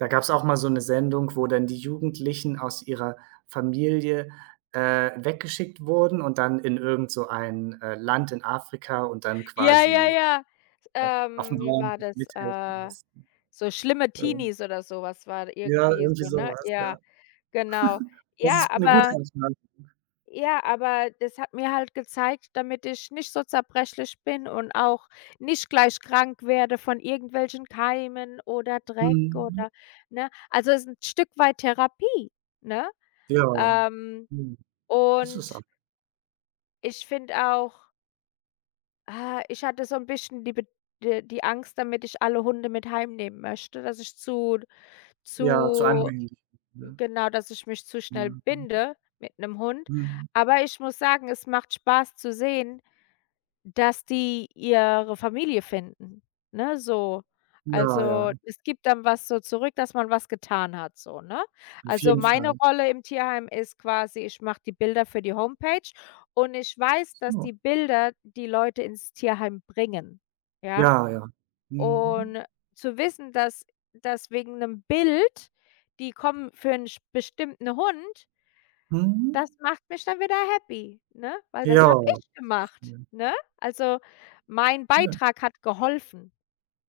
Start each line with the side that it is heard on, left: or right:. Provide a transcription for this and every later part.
right: Da gab es auch mal so 'ne Sendung, wo dann die Jugendlichen aus ihrer Familie, äh, weggeschickt wurden und dann in irgend so ein, äh, Land in Afrika und dann
left: Ja, ja,
right: quasi,
left: ja.
right: äh, aufm
left: Ähm, wie
right: Bauernhof
left: war das?
right: mithelfen
left: Äh,
right: mussten.
left: so schlimme
right: Ähm
left: Teenies oder sowas war
right: Ja
left: irgendwie
right: irgendwie
left: so, ne?
right: sowas, ja.
left: Ja, genau.
right: Das
left: Ja,
right: ist 'ne gute
left: aber
right: Entscheidung.
left: Ja, aber das hat mir halt gezeigt damit ich nicht so zerbrechlich bin und auch nicht gleich krank werde von irgendwelchen Keimen oder Dreck
right: Mhm.
left: oder, ne? Also es ist 'n Stück weit Therapie, ne?
right: Ja.
left: Ähm,
right: Mhm. Ist es a
left: und ich finde auch Ah, ich hatte so 'n bisschen die Bed äh, die Angst damit ich alle Hunde mit heimnehmen möchte, dass ich zu
right: Ja, zu
left: zu
right: anhänglich, ne?
left: genau, dass ich mich zu schnell
right: Mhm.
left: binde mit 'nem Hund.
right: Mhm.
left: Aber ich muss sagen, es macht Spaß zu sehen, dass die ihre Familie finden, ne, so.
right: Ja,
left: Also,
right: ja.
left: es gibt dann was so zurück, dass man was getan hat so, ne?
right: Auf
left: Also,
right: jeden
left: meine
right: Fall.
left: Rolle im Tierheim ist quasi, ich mache die Bilder für die Homepage und ich weiß, dass
right: [unintelligible]
left: die Bilder die Leute ins Tierheim bringen, ja?
right: Ja, ja. Mhm.
left: Und zu wissen, dass dass wegen 'nem Bild die kommen für 'n sp bestimmten Hund
right: Mhm.
left: Das macht mich dann wieder happy, ne? Weil
right: Ja,
left: das habe ich gemacht,
right: schön.
left: ne? Also, mein
right: Schön.
left: Beitrag hat geholfen,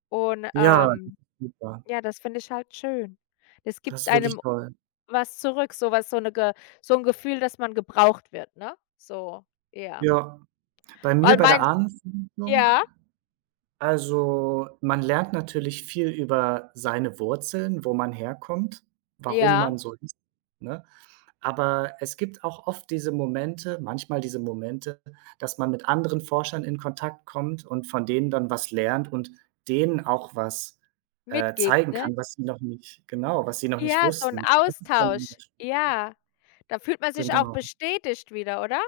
left: und,
right: Ja, das ist
left: ähm
right: super.
left: ja, das finde ich halt schön. Es
right: Das
left: gibt
right: ist wirklich
left: einem
right: toll.
left: was zurück, sowas so 'ne Ge so 'n Gefühl, dass man gebraucht wird, ne, so. Ja.
right: Ja, bei mir
left: Weil
right: bei der
left: mein
right: Ahnenforschung?
left: ja?
right: Also, man lernt natürlich viel über seine Wurzeln, wo man herkommt, warum man
left: Ja.
right: so ist, ne? Aber es gibt auch oft diese Momente manchmal diese Momente, dass man mit anderen Forschern in Kontakt kommt und von denen dann was lernt und denen auch was, äh,
left: Mitgibt,
right: zeigen
left: ne?
right: kann, was sie noch nicht genau, was sie noch nicht
left: Ja, so 'n
right: wussten. Und das ist dann immer
left: Austausch.
right: schön.
left: Ja. Da fühlt man sich auch
right: [unintelligible]
left: bestätigt wieder, oder?